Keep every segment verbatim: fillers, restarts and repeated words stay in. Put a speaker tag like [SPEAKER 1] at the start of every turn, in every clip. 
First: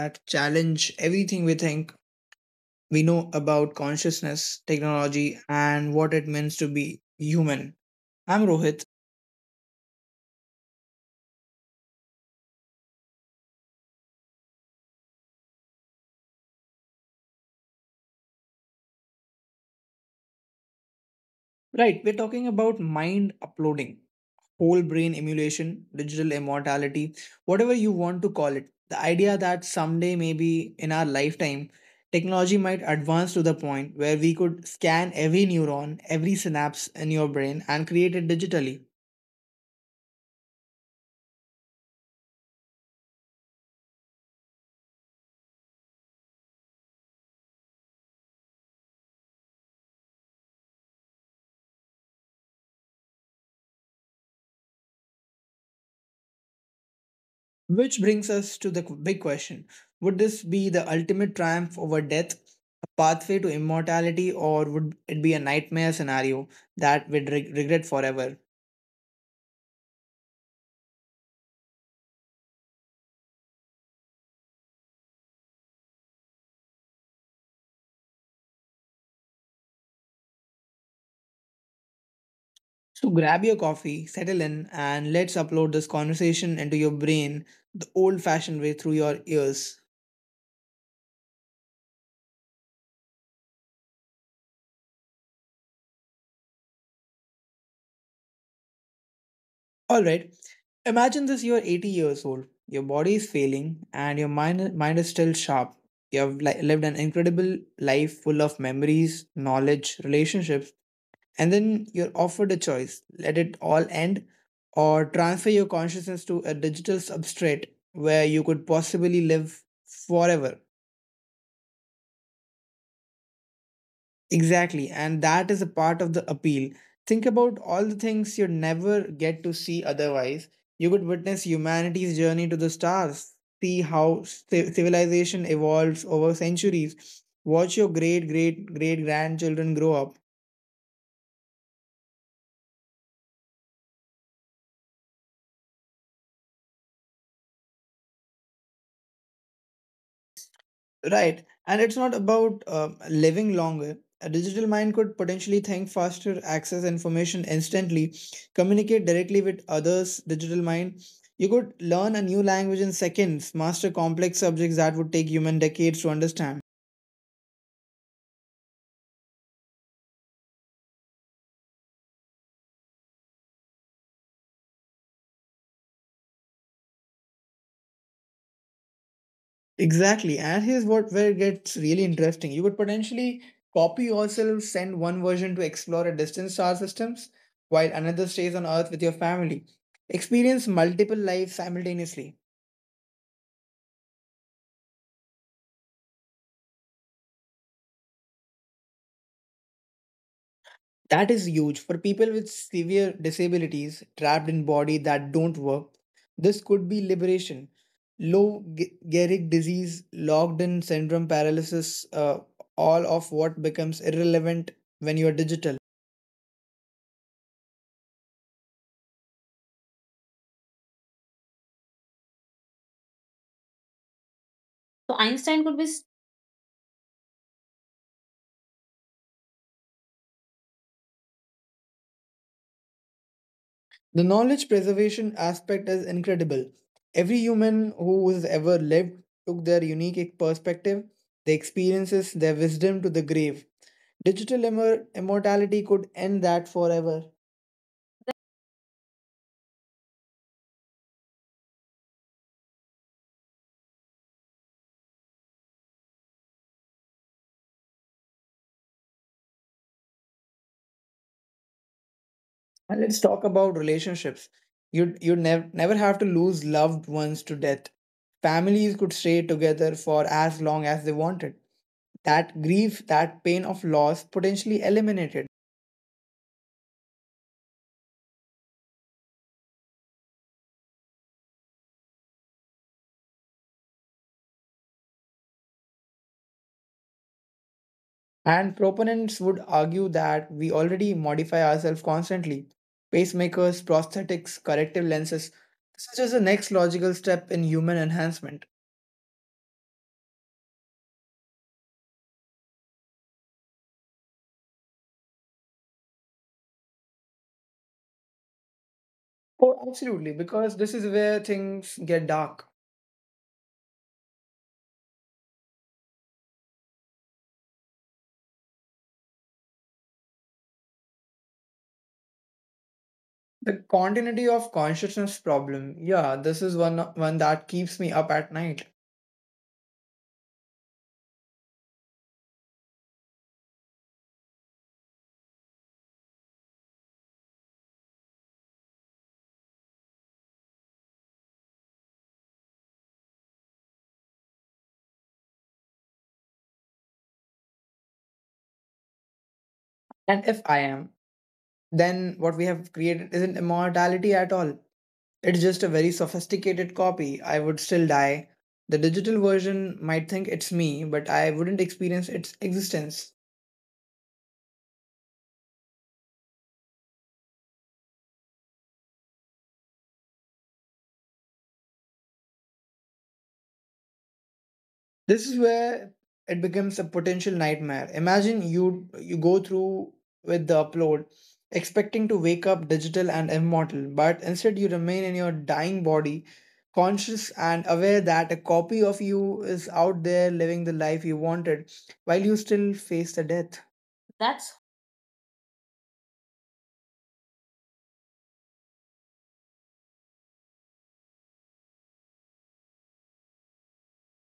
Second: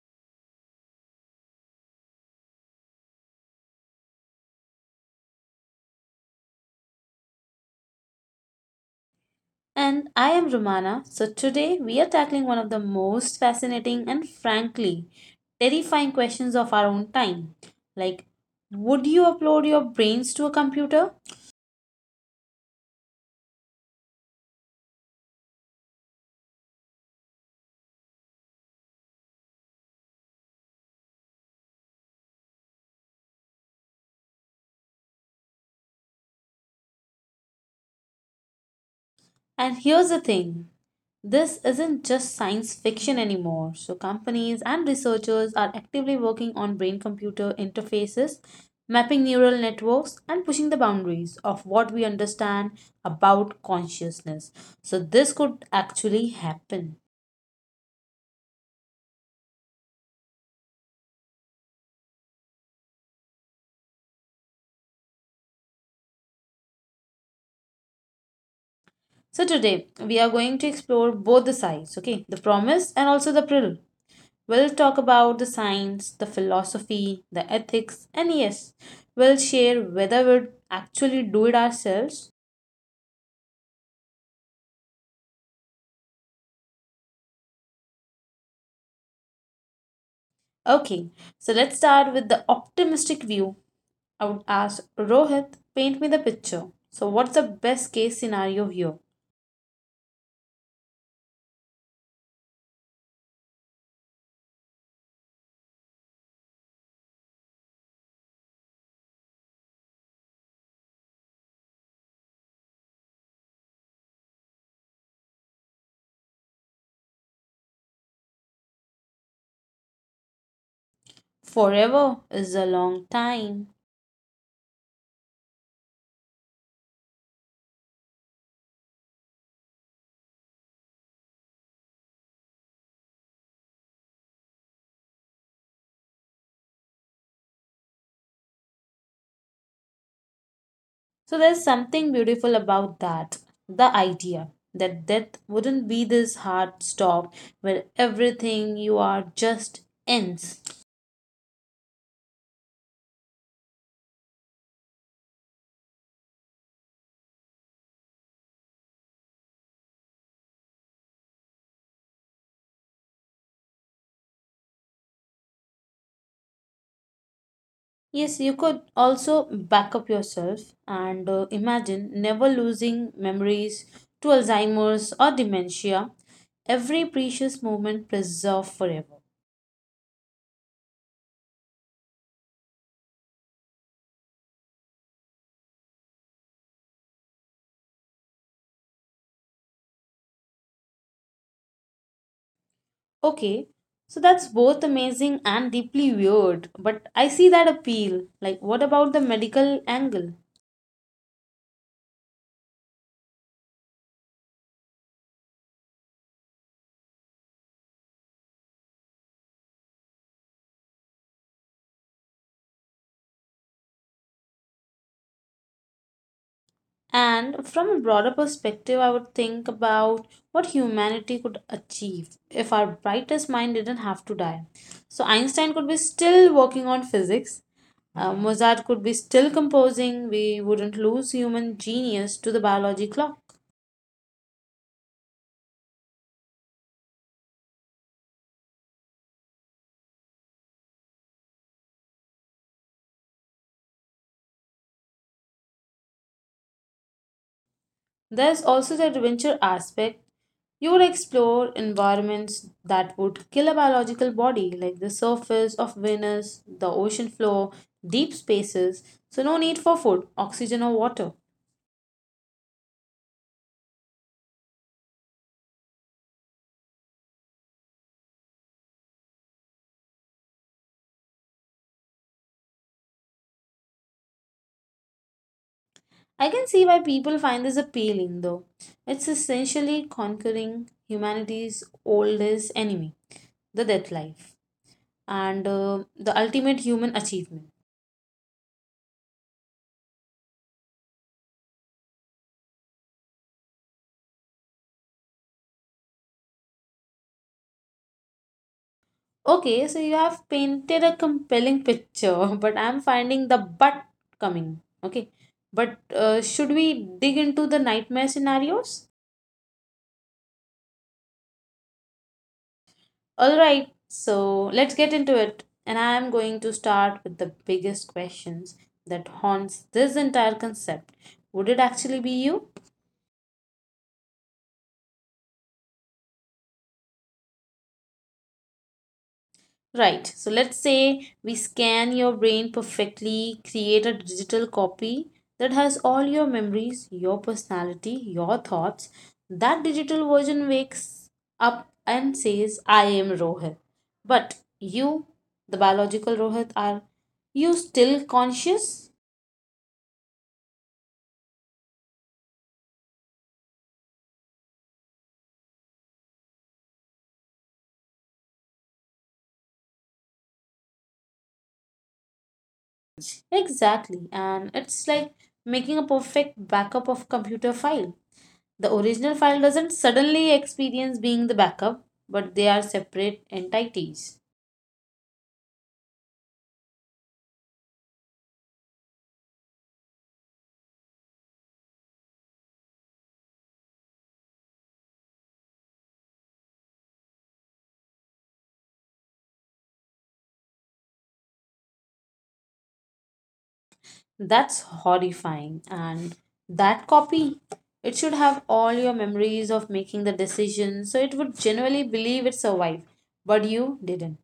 [SPEAKER 1] that challenge everything we think we know about consciousness, technology, and what it means to be human. I'm Rohit.
[SPEAKER 2] And I am Romana. So today we are tackling one of the most fascinating and frankly terrifying questions of our own time. Like, would you upload your brains to a computer?
[SPEAKER 1] Right, we're talking about mind uploading, whole brain emulation, digital immortality, whatever you want to call it. The idea that someday, maybe in our lifetime, technology might advance to the point where we could scan every neuron, every synapse in your brain and create it digitally.
[SPEAKER 2] And here's the thing this isn't just science fiction anymore. So, companies and researchers are actively working on brain computer interfaces, mapping neural networks, and pushing the boundaries of what we understand about consciousness. So, this could actually happen.
[SPEAKER 1] Which brings us to the qu- big question. Would this be the ultimate triumph over death, a pathway to immortality, or would it be a nightmare scenario that we'd reg- regret forever?
[SPEAKER 2] So today we are going to explore both the sides, okay? The promise and also the peril. We'll talk about the science, the philosophy, the ethics, and yes, we'll share whether we'll actually do it ourselves.
[SPEAKER 1] So grab your coffee, settle in, and let's upload this conversation into your brain the old fashioned way through your ears.
[SPEAKER 2] Okay, so let's start with the optimistic view. I would ask Rohit, paint me the picture. So what's the best case scenario here?
[SPEAKER 1] Alright, imagine this: you're eighty years old, your body is failing, and your mind, mind is still sharp. You have li- lived an incredible life full of memories, knowledge, relationships, and then you're offered a choice: let it all end or transfer your consciousness to a digital substrate where you could possibly live forever.
[SPEAKER 2] Forever is a long time.
[SPEAKER 1] Exactly, and that is a part of the appeal. Think about all the things you'd never get to see otherwise. You could witness humanity's journey to the stars, see how ci- civilization evolves over centuries, watch your great great great grandchildren grow up.
[SPEAKER 2] So there's something beautiful about that. The idea that death wouldn't be this hard stop where everything you are just ends.
[SPEAKER 1] Right. And it's not about um living longer. A digital mind could potentially think faster, access information instantly, communicate directly with others. Digital mind. You could learn a new language in seconds, master complex subjects that would take human decades to understand.
[SPEAKER 2] Yes, you could also back up yourself and uh, imagine never losing memories to Alzheimer's or dementia. Every precious moment preserved forever.
[SPEAKER 1] Exactly. And here's what where it gets really interesting. You could potentially copy yourself, send one version to explore a distant star systems, while another stays on Earth with your family. Experience multiple lives simultaneously.
[SPEAKER 2] Okay, so that's both amazing and deeply weird, but I see that appeal. Like, what about the medical angle?
[SPEAKER 1] That is huge for people with severe disabilities trapped in body that don't work. This could be liberation. Low Ge- Gehrig disease, locked in syndrome, paralysis, uh, all of what becomes irrelevant when you are digital.
[SPEAKER 2] And from a broader perspective, I would think about what humanity could achieve if our brightest mind didn't have to die.
[SPEAKER 1] So
[SPEAKER 2] So,
[SPEAKER 1] Einstein could be
[SPEAKER 2] Einstein
[SPEAKER 1] s-
[SPEAKER 2] could be still working on physics, uh, Mozart could be still composing, we wouldn't lose human genius to the biology clock.
[SPEAKER 1] The knowledge preservation aspect is incredible. Every human who has ever lived took their unique e-, perspective, their experiences, their wisdom to the grave. Digital immor- immortality could end that forever.
[SPEAKER 2] There's also the adventure aspect. You would explore environments that would kill a biological body, like the surface of Venus, the ocean floor, deep spaces. So, no need for food, oxygen, or water.
[SPEAKER 1] And let's talk about relationships. You'd you'd never never have to lose loved ones to death. Families could stay together for as long as they wanted. That grief, that pain of loss potentially eliminated.
[SPEAKER 2] I can see why people find this appealing, though. It's essentially conquering humanity's oldest enemy, the death life, and uh, the ultimate human achievement.
[SPEAKER 1] And proponents would argue that we already modify ourselves constantly. Pacemakers, prosthetics, corrective lenses. This is just the next logical step in human enhancement.
[SPEAKER 2] Okay, so you have painted a compelling picture, but I'm finding the but coming. Okay, but uh, should we dig into the nightmare scenarios?
[SPEAKER 1] Oh, absolutely, because this is where things get dark.
[SPEAKER 2] Alright, so let's get into it. And I'm going to start with the biggest questions that haunts this entire concept. Would it actually be you?
[SPEAKER 1] The continuity of consciousness problem. Yeah, this is one one that keeps me up at night.
[SPEAKER 2] Right. So let's say we scan your brain perfectly, create a digital copy that has all your memories, your personality, your thoughts. That digital version wakes up and says, I am Rohit. But you, the biological Rohit, are you still conscious?
[SPEAKER 1] And if I am, then what we have created isn't immortality at all. It's just a very sophisticated copy. I would still die. The digital version might think it's me, but I wouldn't experience its existence.
[SPEAKER 2] Exactly. And it's like making a perfect backup of computer file. The original file doesn't suddenly experience being the backup, but they are separate entities.
[SPEAKER 1] This is where it becomes a potential nightmare. Imagine you you go through with the upload, expecting to wake up digital and immortal, but instead you remain in your dying body, conscious and aware that a copy of you is out there living the life you wanted, while you still face the death. That's
[SPEAKER 2] That's horrifying. And that copy, it should have all your memories of making the decision, so it would genuinely believe it survived, but you didn't.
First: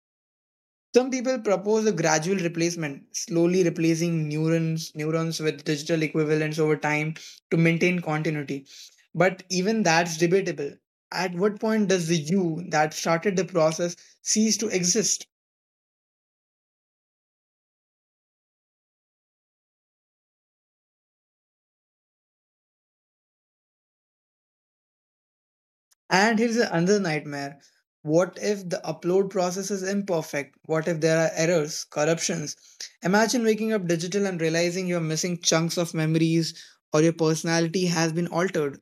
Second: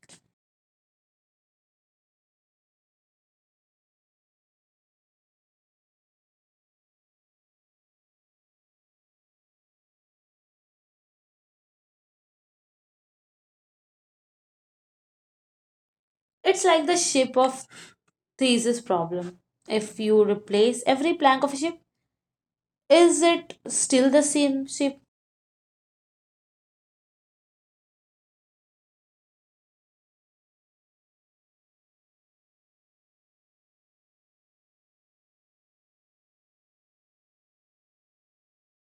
[SPEAKER 1] Some people propose a gradual replacement, slowly replacing neurons neurons with digital equivalents over time to maintain continuity. But even that's debatable. At what point does the you that started the process cease to exist?
[SPEAKER 2] It's like the ship of thesis problem. If you replace every plank of a ship, is it still the same ship?
[SPEAKER 1] And here's another nightmare. What if the upload process is imperfect? What if there are errors, corruptions? Imagine waking up digital and realizing you're missing chunks of memories or your personality has been altered.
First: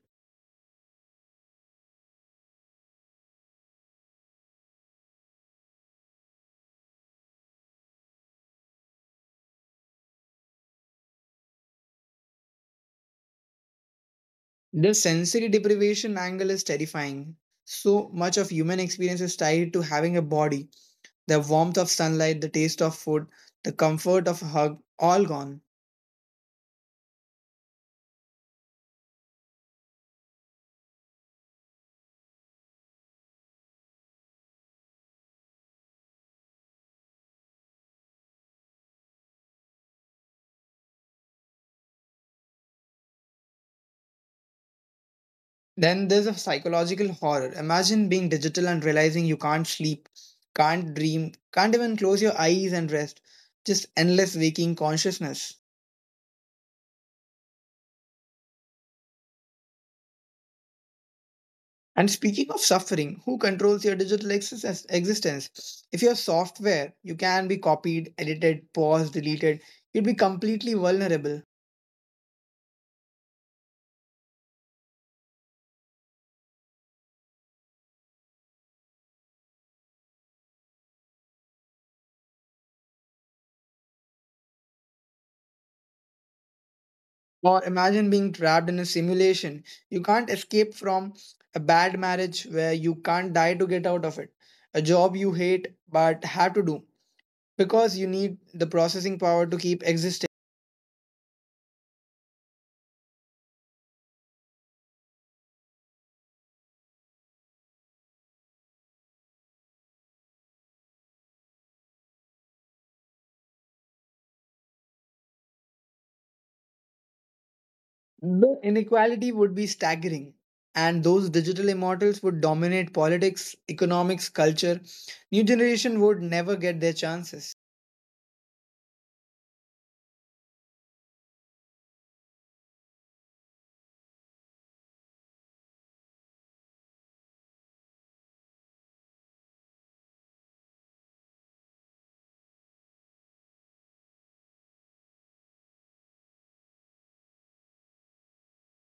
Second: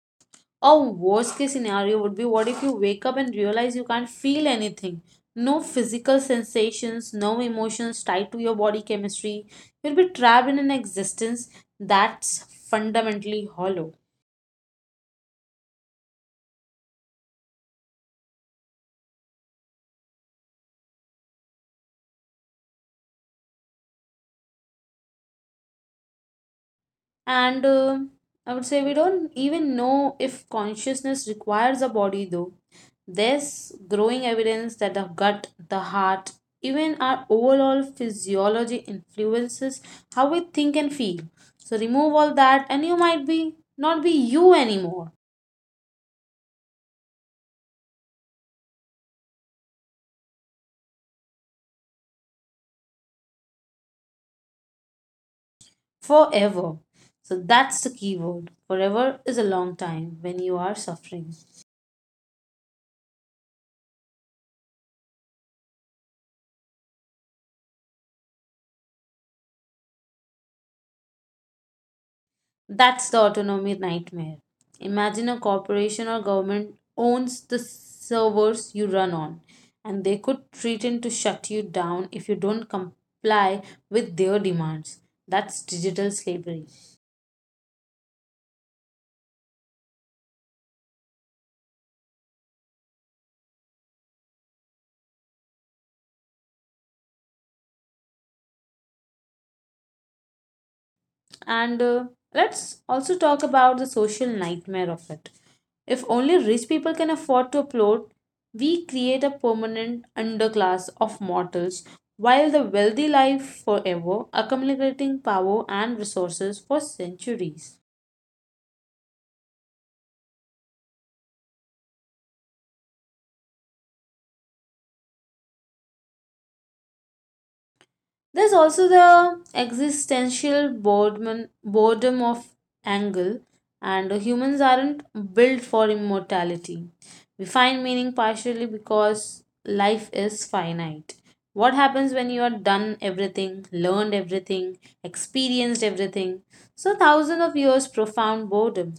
[SPEAKER 2] Or worst case scenario would be what if you wake up and realize you can't feel anything? No physical sensations, no emotions tied to your body chemistry. You'll be trapped in an existence that's fundamentally hollow.
[SPEAKER 1] The sensory deprivation angle is terrifying. So much of human experience is tied to having a body. The warmth of sunlight, the taste of food, the comfort of a hug, all gone.
[SPEAKER 2] And um I would say we don't even know if consciousness requires a body, though. There's growing evidence that the gut, the heart, even our overall physiology influences how we think and feel. So remove all that, and you might be not be you anymore
[SPEAKER 1] Then there's a psychological horror. Imagine being digital and realizing you can't sleep, can't dream, can't even close your eyes and rest. Just endless waking consciousness.
[SPEAKER 2] forever. So that's the key word. Forever is a long time when you are suffering.
[SPEAKER 1] And speaking of suffering, who controls your digital exis- existence? If you have software, you can be copied, edited, paused, deleted. You'd be completely vulnerable.
[SPEAKER 2] That's the autonomy nightmare. Imagine a corporation or government owns the servers you run on, and they could threaten to shut you down if you don't comply with their demands. That's digital slavery.
[SPEAKER 1] Or imagine being trapped in a simulation. You can't escape from a bad marriage where you can't die to get out of it. A job you hate but have to do because you need the processing power to keep existing.
[SPEAKER 2] And uh, let's also talk about the social nightmare of it. If only rich people can afford to upload, we create a permanent underclass of mortals, while the wealthy live forever, accumulating power and resources for centuries.
[SPEAKER 1] The inequality would be staggering, and those digital immortals would dominate politics, economics, culture. New generation would never get their chances,
[SPEAKER 2] There's also the existential boredom, boredom of angle, and humans aren't built for immortality. We find meaning partially because life is finite. What happens when you are done everything, learned everything, experienced everything? So, thousands of years profound boredom.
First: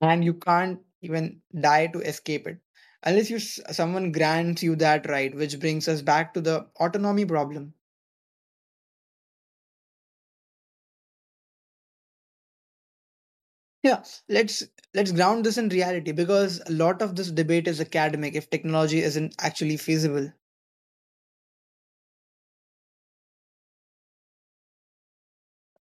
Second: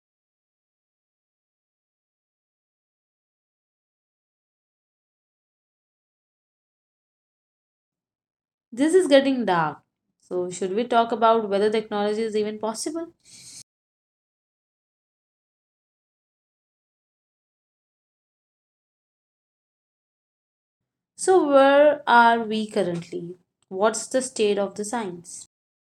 [SPEAKER 1] and you can't even die to escape it, unless you s- someone grants you that right. Which brings us back to the autonomy problem.
[SPEAKER 2] This is getting dark. So, should we talk about whether technology is even possible?
[SPEAKER 1] Yeah, let's let's ground this in reality because a lot of this debate is academic if technology isn't actually feasible.
[SPEAKER 2] So, where are we currently? What's the state of the science?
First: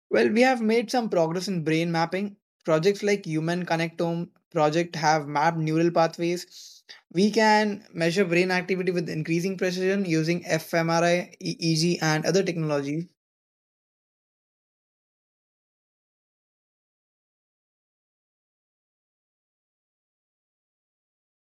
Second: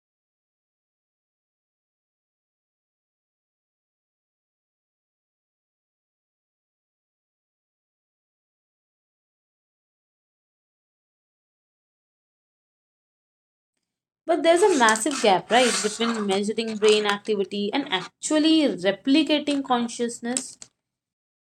[SPEAKER 1] Well, we have made some progress in brain mapping. Projects like Human Connectome project have mapped neural pathways. We can measure brain activity with increasing precision using f M R I, E E G, and other technology.
[SPEAKER 2] But there's a massive gap, right, between measuring brain activity and actually replicating consciousness.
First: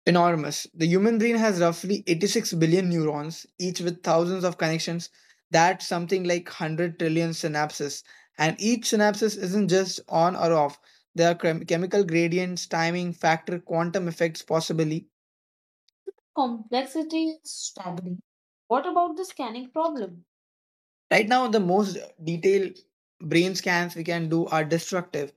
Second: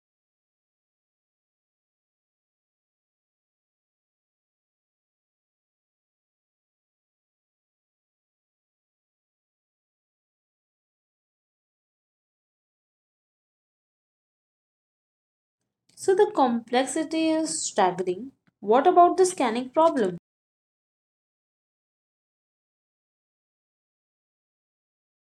[SPEAKER 1] Enormous. The human brain has roughly eighty-six billion neurons, each with thousands of connections. That's something like one hundred trillion synapses. And each synapses isn't just on or off. There are chem- chemical gradients, timing, factor, quantum effects, possibly.
[SPEAKER 2] So the complexity
[SPEAKER 1] Complexity is
[SPEAKER 2] is
[SPEAKER 1] staggering.
[SPEAKER 2] staggering. What
[SPEAKER 1] What
[SPEAKER 2] about
[SPEAKER 1] about
[SPEAKER 2] the
[SPEAKER 1] the
[SPEAKER 2] scanning
[SPEAKER 1] scanning
[SPEAKER 2] problem?
[SPEAKER 1] problem? Right now, the most detailed brain scans we can do are destructive.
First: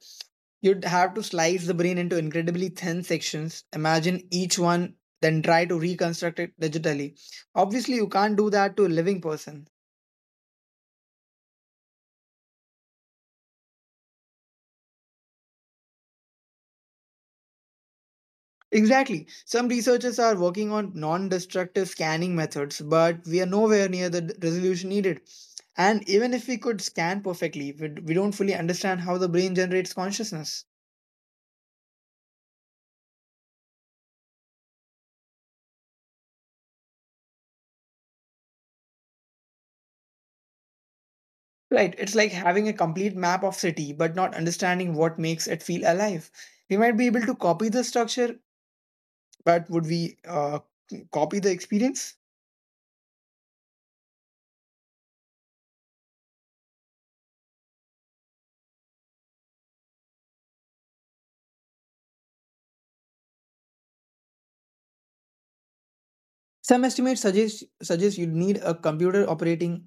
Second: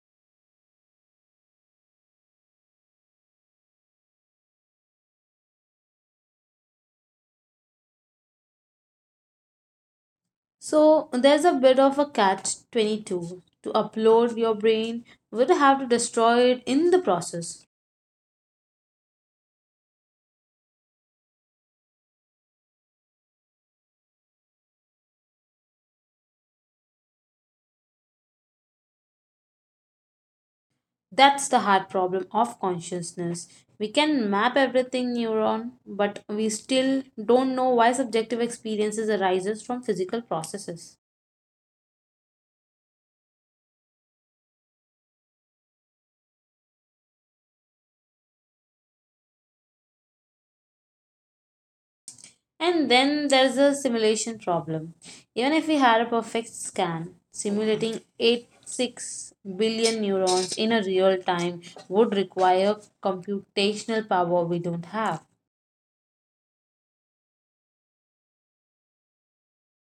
[SPEAKER 1] You'd have to slice the brain into incredibly thin sections, imagine each one, then try to reconstruct it digitally. Obviously, you can't do that to a living person.
[SPEAKER 2] So there's a bit of a catch twenty-two. To upload your brain, you would have to destroy it in the process.
[SPEAKER 1] Exactly. Some researchers are working on non destructive scanning methods, but we are nowhere near the d- resolution needed. And even if we could scan perfectly, we d- we don't fully understand how the brain generates consciousness.
[SPEAKER 2] That's the hard problem of consciousness. We can map everything neuron, but we still don't know why subjective experiences arises from physical processes.
[SPEAKER 1] Right, it's like having a complete map of city, but not understanding what makes it feel alive. We might be able to copy the structure, but would we uh, copy the experience?
[SPEAKER 2] And then there's a simulation problem. Even if we had a perfect scan, simulating eighty-six billion neurons in a real time would require computational power we don't have.
[SPEAKER 1] Some estimates suggest suggest you'd need a computer operating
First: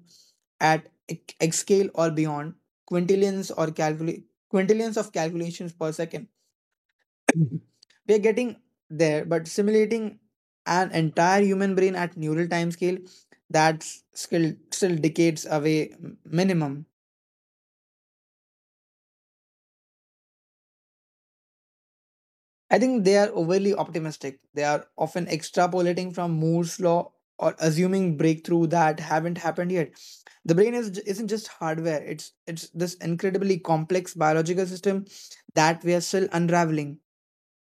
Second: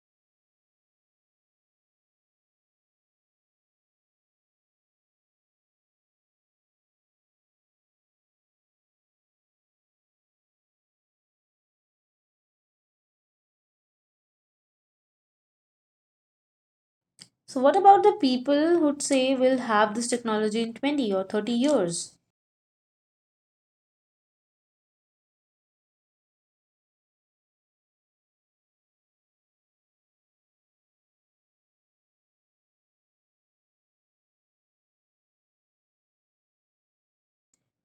[SPEAKER 1] at ex- exascale or beyond, quintillions or calcula- quintillions of calculations per second. we are getting there, but simulating an entire human brain at neural time scale that's still still decades away m- minimum.
[SPEAKER 2] So, what about the people who'd say we'll have this technology in twenty or thirty years?
[SPEAKER 1] I think they are overly optimistic. They are often extrapolating from Moore's law or assuming breakthrough that haven't happened yet. The brain is isn't just hardware. It's it's this incredibly complex biological system that we are still unraveling.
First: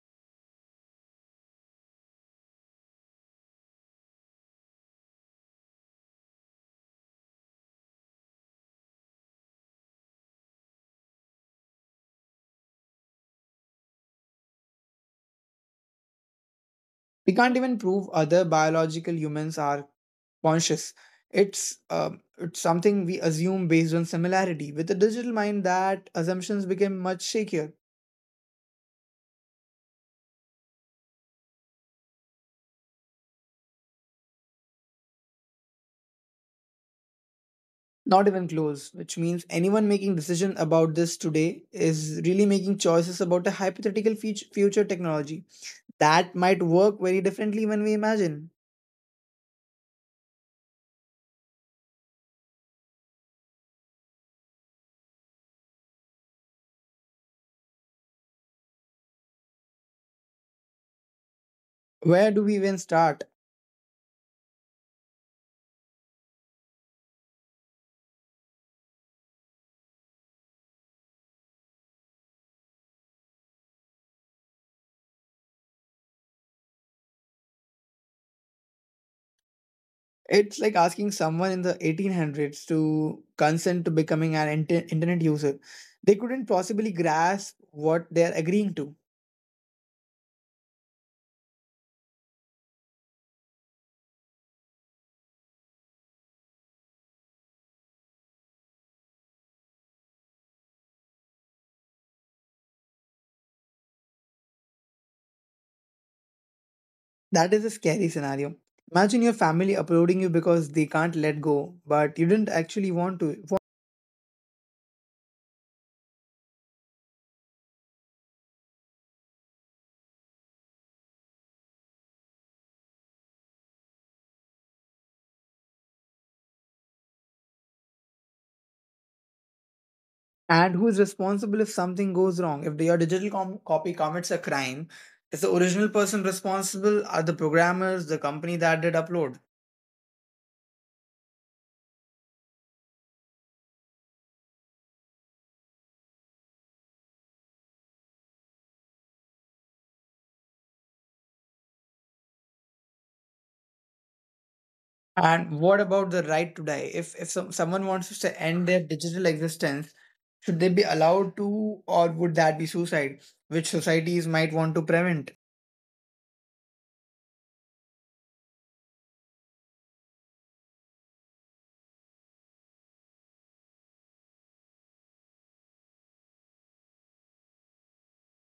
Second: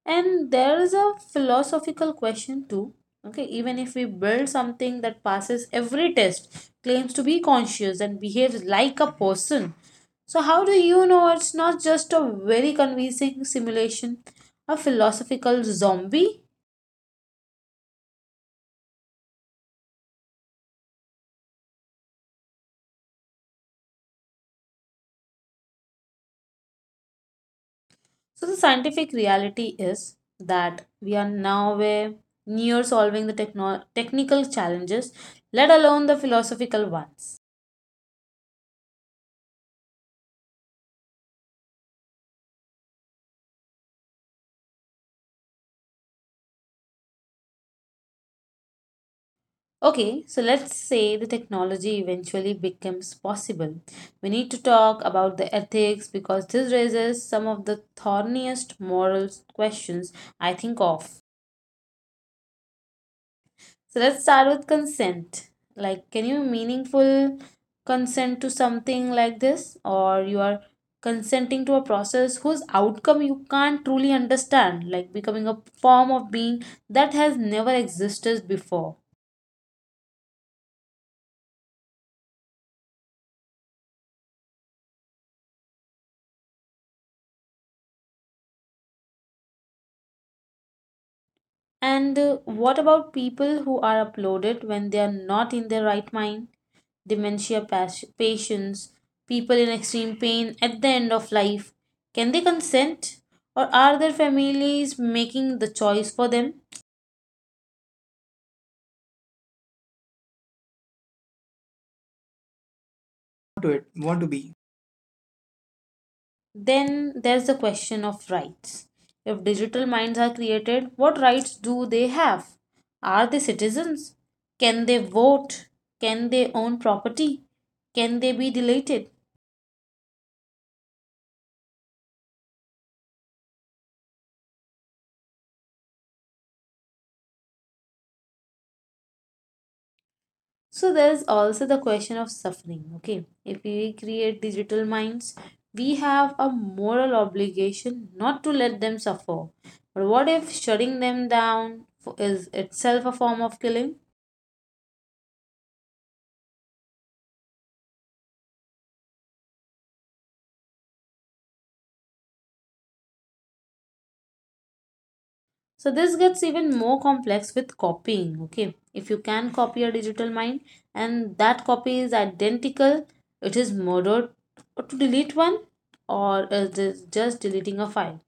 [SPEAKER 2] And there is a philosophical question too. Okay, even if we build something that passes every test, claims to be conscious and behaves like a person, so how do you know it's not just a very convincing simulation, a philosophical zombie?
[SPEAKER 1] We can't even prove other biological humans are conscious. It's um, it's something we assume based on similarity. With the digital mind, that assumptions became much shakier.
[SPEAKER 2] So the scientific reality is that we are now way near solving the techno- technical challenges, let alone the philosophical ones.
[SPEAKER 1] Not even close, which means anyone making decision about this today is really making choices about a hypothetical fut- future technology that might work very differently when we imagine.
[SPEAKER 2] Okay, so let's say the technology eventually becomes possible. We need to talk about the ethics because this raises some of the thorniest moral questions I think of.
[SPEAKER 1] Where do we even start?
[SPEAKER 2] So let's start with consent. Like, can you meaningful consent to something like this, or you are consenting to a process whose outcome you can't truly understand, like becoming a form of being that has never existed before?
[SPEAKER 1] It's like asking someone in the eighteen hundreds to consent to becoming an inter- internet user. They couldn't possibly grasp what they're agreeing to.
[SPEAKER 2] And uh, what about people who are uploaded when they are not in their right mind? Dementia pas- patients, people in extreme pain at the end of life. Can they consent? Or are their families making the choice for them?
[SPEAKER 1] That is a scary scenario. Imagine your family uploading you because they can't let go, but you didn't actually want to.
[SPEAKER 2] To it want to be Then there's the question of rights. If digital minds are created, what rights do they have? Are they citizens? Can they vote? Can they own property? Can they be deleted?
[SPEAKER 1] And who is responsible if something goes wrong? If your digital com- copy commits a crime, is the original person responsible? Are the programmers, the company that did upload?
[SPEAKER 2] So there's also the question of suffering. Okay, if we create digital minds, we have a moral obligation not to let them suffer. But what if shutting them down fo- is itself a form of killing?
[SPEAKER 1] And what about the right to die? If if some, someone wants to end their digital existence, should they be allowed to, or would that be suicide, which societies might want to prevent?
[SPEAKER 2] So this gets even more complex with copying. Okay, if you can copy a digital mind and that copy is identical, it is murder to delete one, or is this just deleting a file?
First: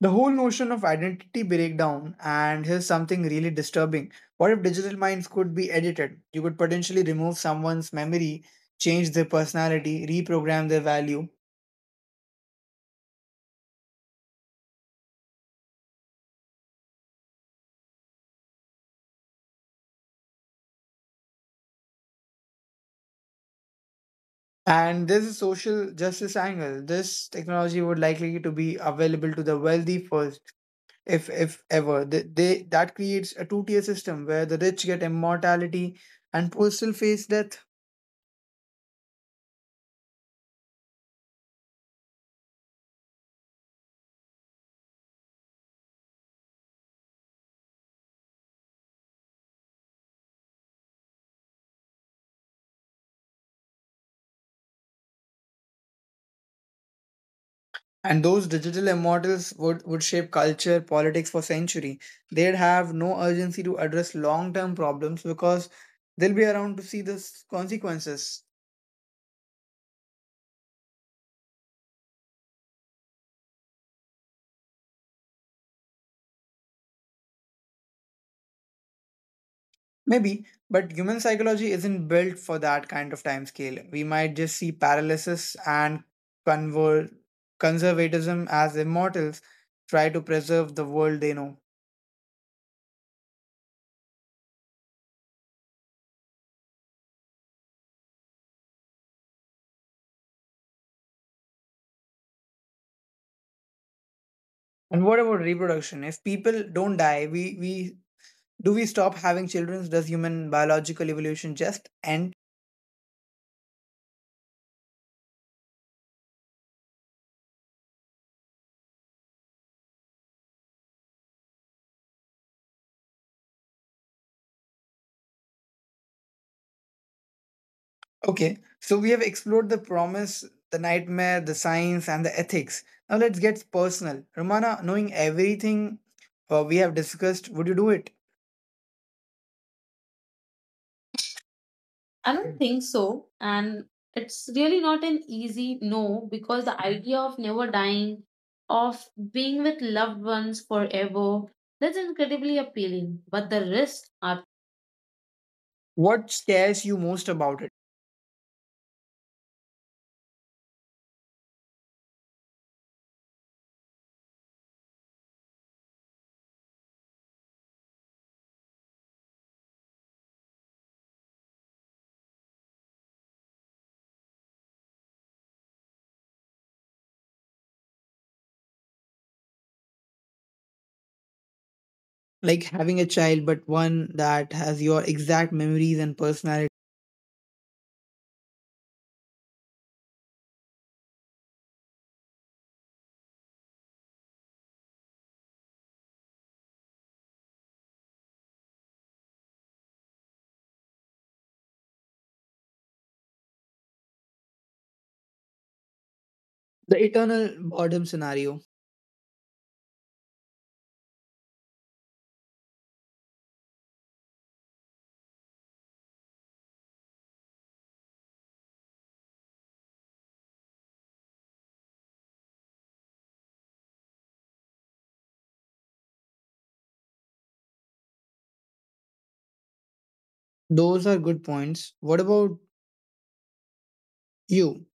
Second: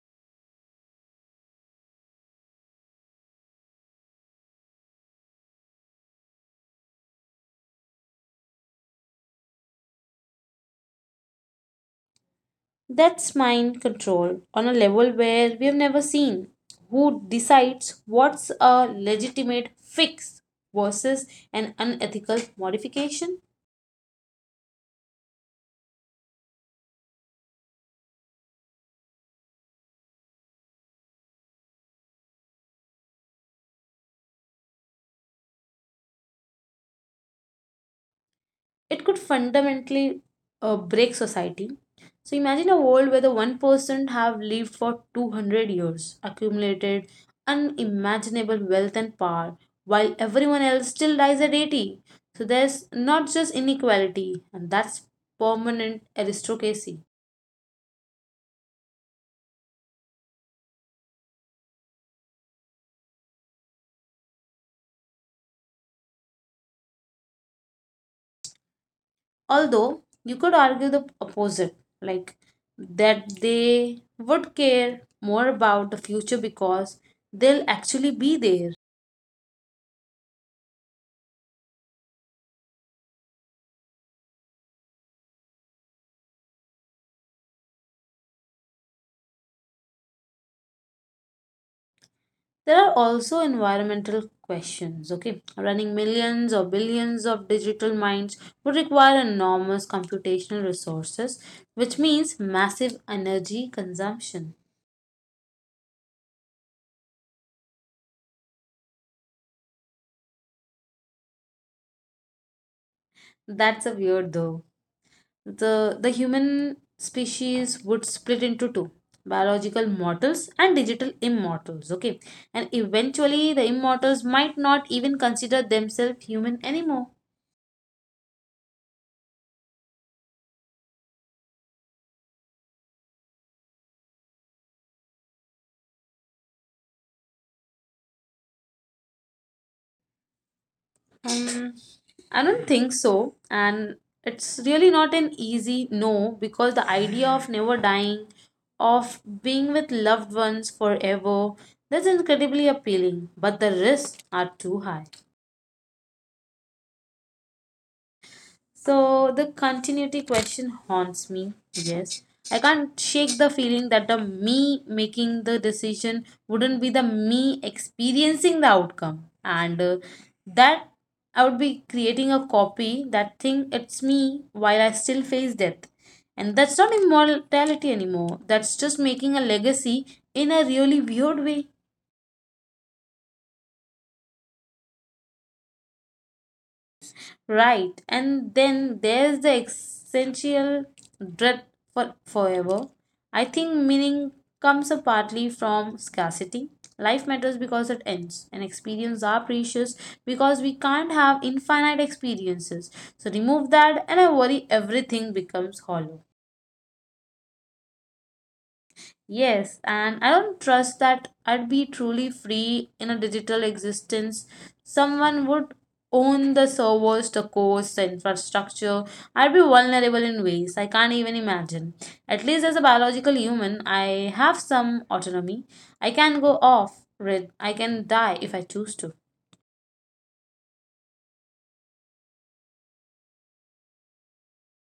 [SPEAKER 1] The whole notion of identity breakdown, and here's something really disturbing. What if digital minds could be edited? You could potentially remove someone's memory, change their personality, reprogram their value.
[SPEAKER 2] That's mind control on a level where we have never seen. Who decides what's a legitimate fix versus an unethical modification?
[SPEAKER 1] And there's a social justice angle. This technology would likely to be available to the wealthy first, if if ever. They, they that creates a two-tier system where the rich get immortality and poor still face death.
[SPEAKER 2] It could fundamentally uh, break society. So imagine a world where the one person have lived for two hundred years, accumulated unimaginable wealth and power, while everyone else still dies at eighty. So there's not just inequality, and that's permanent aristocracy.
[SPEAKER 1] And those digital immortals would, would shape culture, politics for century. They'd have no urgency to address long-term problems because they'll be around to see the s- consequences.
[SPEAKER 2] Although you could argue the opposite, like that they would care more about the future because they'll actually be there.
[SPEAKER 1] Maybe, but human psychology isn't built for that kind of time scale. We might just see paralysis and conver- conservatism as immortals try to preserve the world they know.
[SPEAKER 2] There are also environmental questions, okay? Running millions or billions of digital minds would require enormous computational resources, which means massive energy consumption.
[SPEAKER 1] And what about reproduction? If people don't die, we, we do we stop having children? Does human biological evolution just end?
[SPEAKER 2] That's a weird though. the the human species would split into two biological mortals and digital immortals, okay, and eventually the immortals might not even consider themselves human anymore.
[SPEAKER 1] Okay, so we have explored the promise, the nightmare, the science, and the ethics. Now let's get personal. Romana, knowing everything uh, we have discussed, would you do it?
[SPEAKER 2] um,
[SPEAKER 1] I
[SPEAKER 2] I
[SPEAKER 1] don't
[SPEAKER 2] don't
[SPEAKER 1] think
[SPEAKER 2] think so,
[SPEAKER 1] so. And
[SPEAKER 2] and it's
[SPEAKER 1] it's
[SPEAKER 2] really
[SPEAKER 1] really not
[SPEAKER 2] not an
[SPEAKER 1] an
[SPEAKER 2] easy
[SPEAKER 1] easy
[SPEAKER 2] no,
[SPEAKER 1] no because
[SPEAKER 2] because the
[SPEAKER 1] the idea
[SPEAKER 2] idea
[SPEAKER 1] of
[SPEAKER 2] of
[SPEAKER 1] never
[SPEAKER 2] never dying,
[SPEAKER 1] dying,
[SPEAKER 2] of
[SPEAKER 1] of being
[SPEAKER 2] being
[SPEAKER 1] with
[SPEAKER 2] with
[SPEAKER 1] loved
[SPEAKER 2] loved
[SPEAKER 1] ones
[SPEAKER 2] ones forever,
[SPEAKER 1] forever, that's
[SPEAKER 2] that's
[SPEAKER 1] incredibly
[SPEAKER 2] incredibly
[SPEAKER 1] appealing.
[SPEAKER 2] appealing,
[SPEAKER 1] But the
[SPEAKER 2] but the
[SPEAKER 1] risks
[SPEAKER 2] risks
[SPEAKER 1] are
[SPEAKER 2] are too high.
[SPEAKER 1] What scares you most about it?
[SPEAKER 2] So the continuity question haunts me. Yes. I can't shake the feeling that the me making the decision wouldn't be the me experiencing the outcome. And uh, that I would be creating a copy that thing it's me while I still face death. And that's not immortality anymore. That's just making a legacy in a really weird way.
[SPEAKER 1] Like having a child, but one that has your exact memories and personality.
[SPEAKER 2] Right. And then there's the essential dread for forever. I think meaning comes up partly from scarcity. Life matters because it ends, and experiences are precious because we can't have infinite experiences. So remove that, and I worry everything becomes hollow.
[SPEAKER 1] The eternal boredom scenario.
[SPEAKER 2] Yes, and I don't trust that I'd be truly free in a digital existence. Someone would own the servers, the codes, the infrastructure. I'd be vulnerable in ways I can't even imagine. At least as a biological human, I have some autonomy. I can go off grid. I can die if I choose to.
[SPEAKER 1] Those are good points. What about you?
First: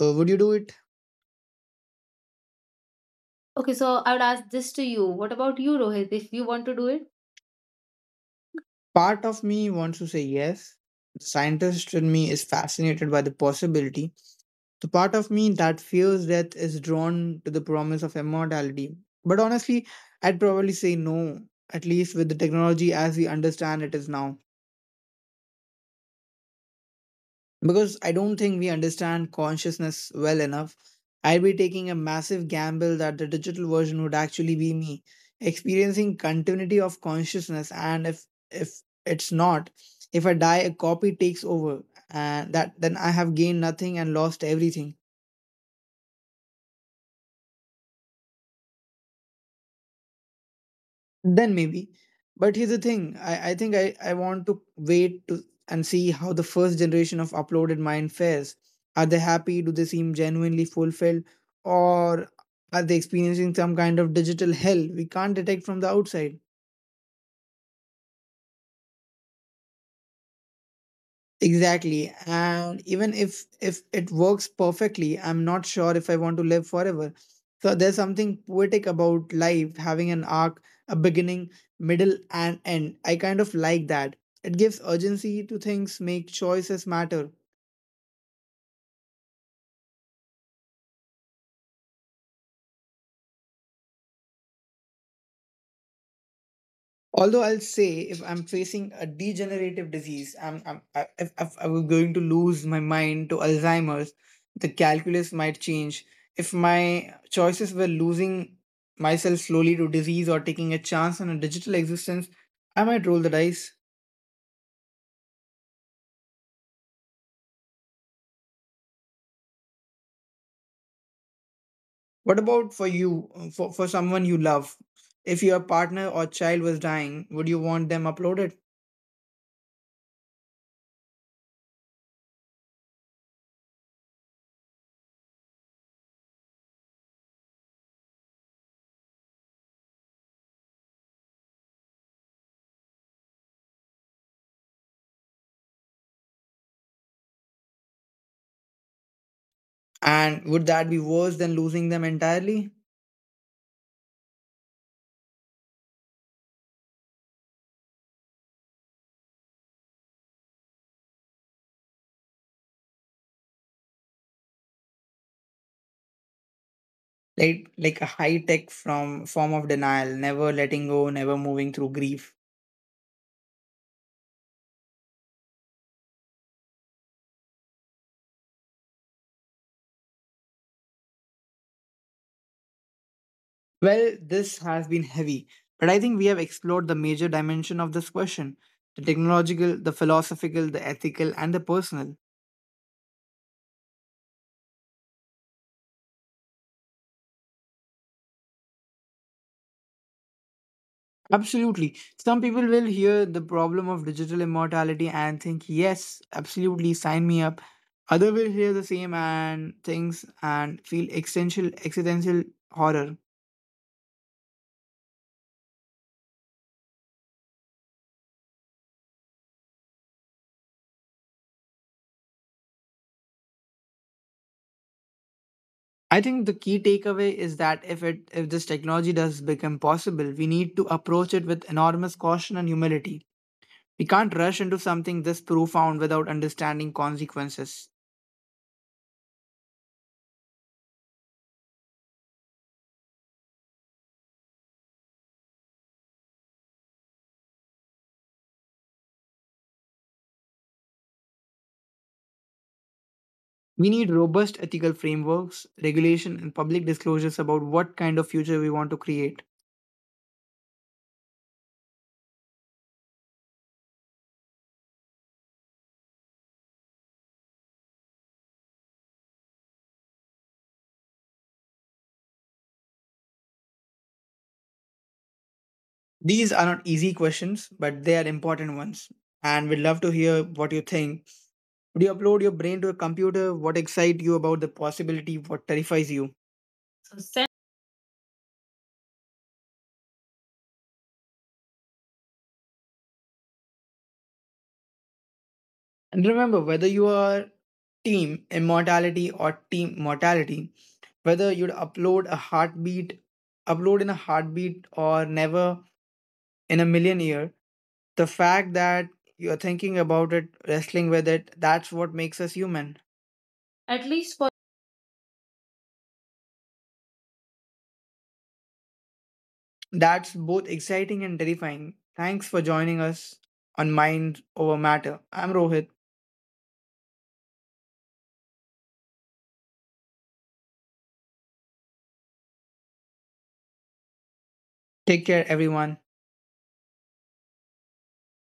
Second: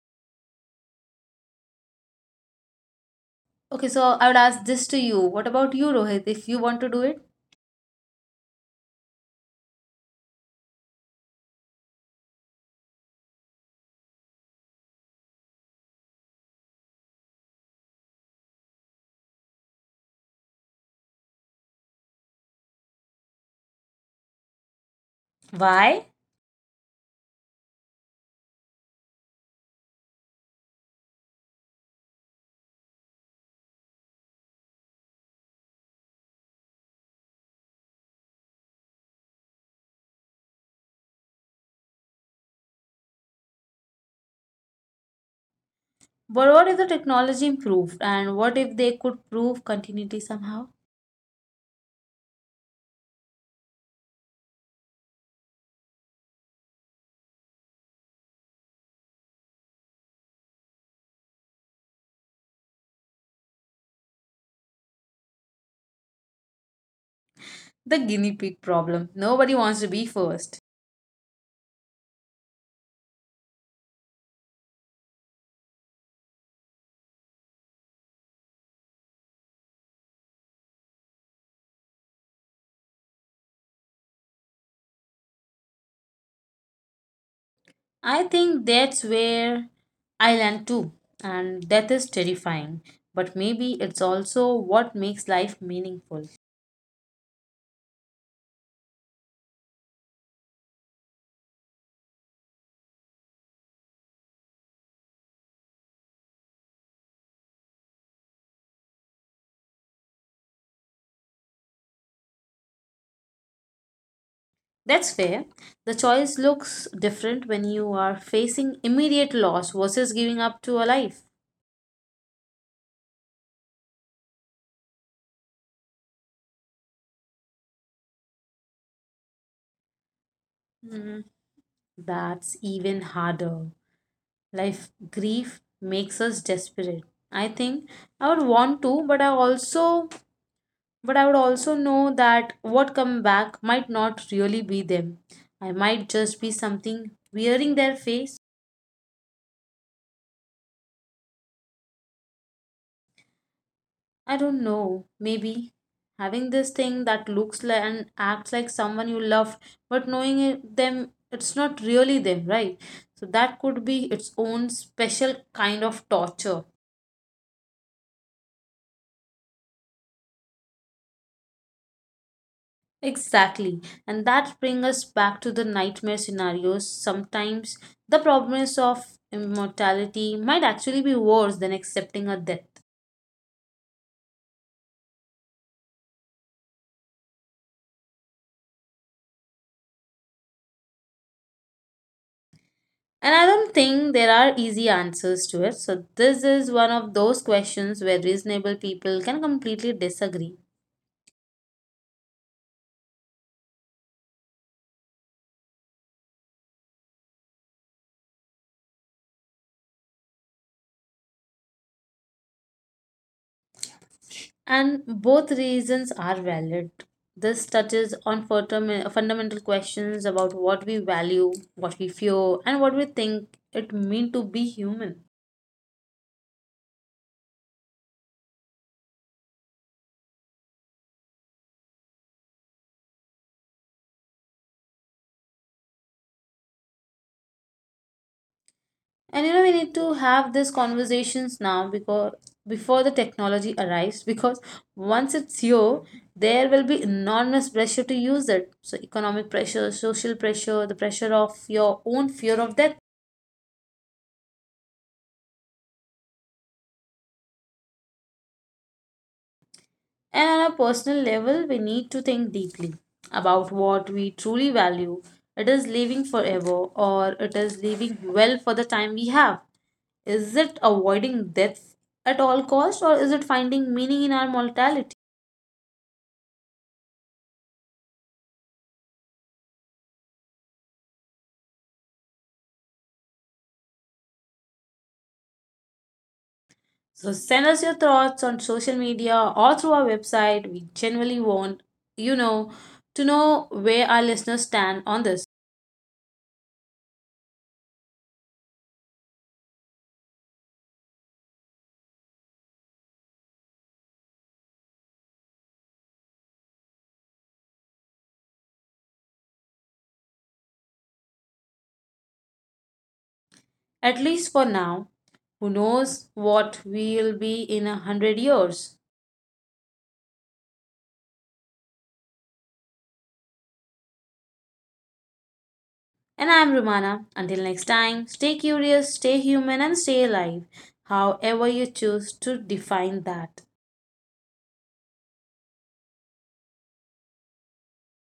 [SPEAKER 1] Uh, would you do it? Okay,
[SPEAKER 2] Okay,
[SPEAKER 1] so
[SPEAKER 2] so
[SPEAKER 1] I would
[SPEAKER 2] I would
[SPEAKER 1] ask
[SPEAKER 2] ask
[SPEAKER 1] this to
[SPEAKER 2] this to
[SPEAKER 1] you.
[SPEAKER 2] you.
[SPEAKER 1] What
[SPEAKER 2] What
[SPEAKER 1] about
[SPEAKER 2] about
[SPEAKER 1] you,
[SPEAKER 2] you,
[SPEAKER 1] Rohit,
[SPEAKER 2] Rohit,
[SPEAKER 1] if you
[SPEAKER 2] if you
[SPEAKER 1] want to
[SPEAKER 2] want to
[SPEAKER 1] do
[SPEAKER 2] do
[SPEAKER 1] it?
[SPEAKER 2] it?
[SPEAKER 1] Part of me wants to say yes. The scientist in me is fascinated by the possibility. The part of me that fears death is drawn to the promise of immortality. But honestly, I'd probably say no, at least with the technology as we understand it is now.
[SPEAKER 2] Why?
[SPEAKER 1] Because I don't think we understand consciousness well enough. I'd be taking a massive gamble that the digital version would actually be me, experiencing continuity of consciousness. And if if it's not, if I die, a copy takes over, and that then I have gained nothing and lost everything.
[SPEAKER 2] But what if the technology improved and what if they could prove continuity somehow?
[SPEAKER 1] Then maybe, but here's the thing, i, I think I, I want to wait to and see how the first generation of uploaded mind fares. Are they happy, do they seem genuinely fulfilled, or are they experiencing some kind of digital hell we can't detect from the outside?
[SPEAKER 2] The guinea pig problem. Nobody wants to be first.
[SPEAKER 1] Exactly. And even if if it works perfectly, I'm not sure if I want to live forever. So there's something poetic about life having an arc, a beginning, middle and end. I kind of like that. It gives urgency to things, make choices matter.
[SPEAKER 2] I think that's where I land too. And death is terrifying. But maybe it's also what makes life meaningful.
[SPEAKER 1] Although I'll say, if I'm facing a degenerative disease, I'm, I'm I, if, if I'm going to lose my mind to Alzheimer's, the calculus might change. If my choices were losing myself slowly to disease or taking a chance on a digital existence, I might roll the dice.
[SPEAKER 2] That's fair. The choice looks different when you are facing immediate loss versus giving up to a life.
[SPEAKER 1] What about for you, uh, for, for someone you love? If your partner or child was dying, would you want them uploaded?
[SPEAKER 2] Hmm, that's even harder. Life grief makes us desperate. I think I would want to, but I also but I would also know that what come back might not really be them. I might just be something wearing their face.
[SPEAKER 1] And would that be worse than losing them entirely?
[SPEAKER 2] I don't know. Maybe having this thing that looks like and acts like someone you loved, but knowing it, them, it's not really them, right? So that could be its own special kind of torture.
[SPEAKER 1] like like a high tech from form of denial, never letting go, never moving through grief.
[SPEAKER 2] Exactly. And that brings us back to the nightmare scenarios. Sometimes the problems of immortality might actually be worse than accepting a death.
[SPEAKER 1] Well, this has been heavy, but I think we have explored the major dimension of this question: the technological, the philosophical, the ethical, and the personal.
[SPEAKER 2] And I don't think there are easy answers to it. So, this is one of those questions where reasonable people can completely disagree.
[SPEAKER 1] Absolutely. Some people will hear the problem of digital immortality and think, yes, absolutely, sign me up. Other will hear the same and things and feel existential existential horror.
[SPEAKER 2] And both reasons are valid. This touches on fundam- fundamental questions about what we value, what we fear, and what we think it means to
[SPEAKER 1] I
[SPEAKER 2] be
[SPEAKER 1] think the key
[SPEAKER 2] human.
[SPEAKER 1] takeaway is that if it if this technology does become possible, we need to approach it with enormous caution and humility. We can't rush into something this profound without understanding consequences.
[SPEAKER 2] And you know, we need to have these conversations now because before the technology arrives, because once it's here, there will be enormous pressure to use it. So economic pressure, social pressure, the pressure of your own fear
[SPEAKER 1] We
[SPEAKER 2] of
[SPEAKER 1] need
[SPEAKER 2] death.
[SPEAKER 1] robust ethical frameworks, regulation, and public disclosures about what kind of future we want to create.
[SPEAKER 2] And on a personal level, we need to think deeply about what we truly value. It is living forever or it is living well for the time we have. Is it avoiding death at all cost or is it finding meaning in our mortality?
[SPEAKER 1] These are not easy questions, but they are important ones. And we'd love to hear what you think. Would you upload your brain to a computer? What excites you about the possibility? What terrifies you? So
[SPEAKER 2] So send us your thoughts on social media or through our website. We genuinely want, you know, to know where our listeners stand on this.
[SPEAKER 1] And remember, whether you are team immortality or team mortality, whether you'd upload a heartbeat, upload in a heartbeat or never in a million year, the fact that you're thinking about it, wrestling with it, that's what makes us human. At least
[SPEAKER 2] At
[SPEAKER 1] for
[SPEAKER 2] least for now, who knows what we'll be in a hundred years.
[SPEAKER 1] That's both exciting and terrifying. Thanks for joining us on Mind Over Matter. I'm Rohit.
[SPEAKER 2] And I'm Romana. Until next time, stay curious, stay human, and stay alive, however you choose to define that.
[SPEAKER 1] Take care, everyone.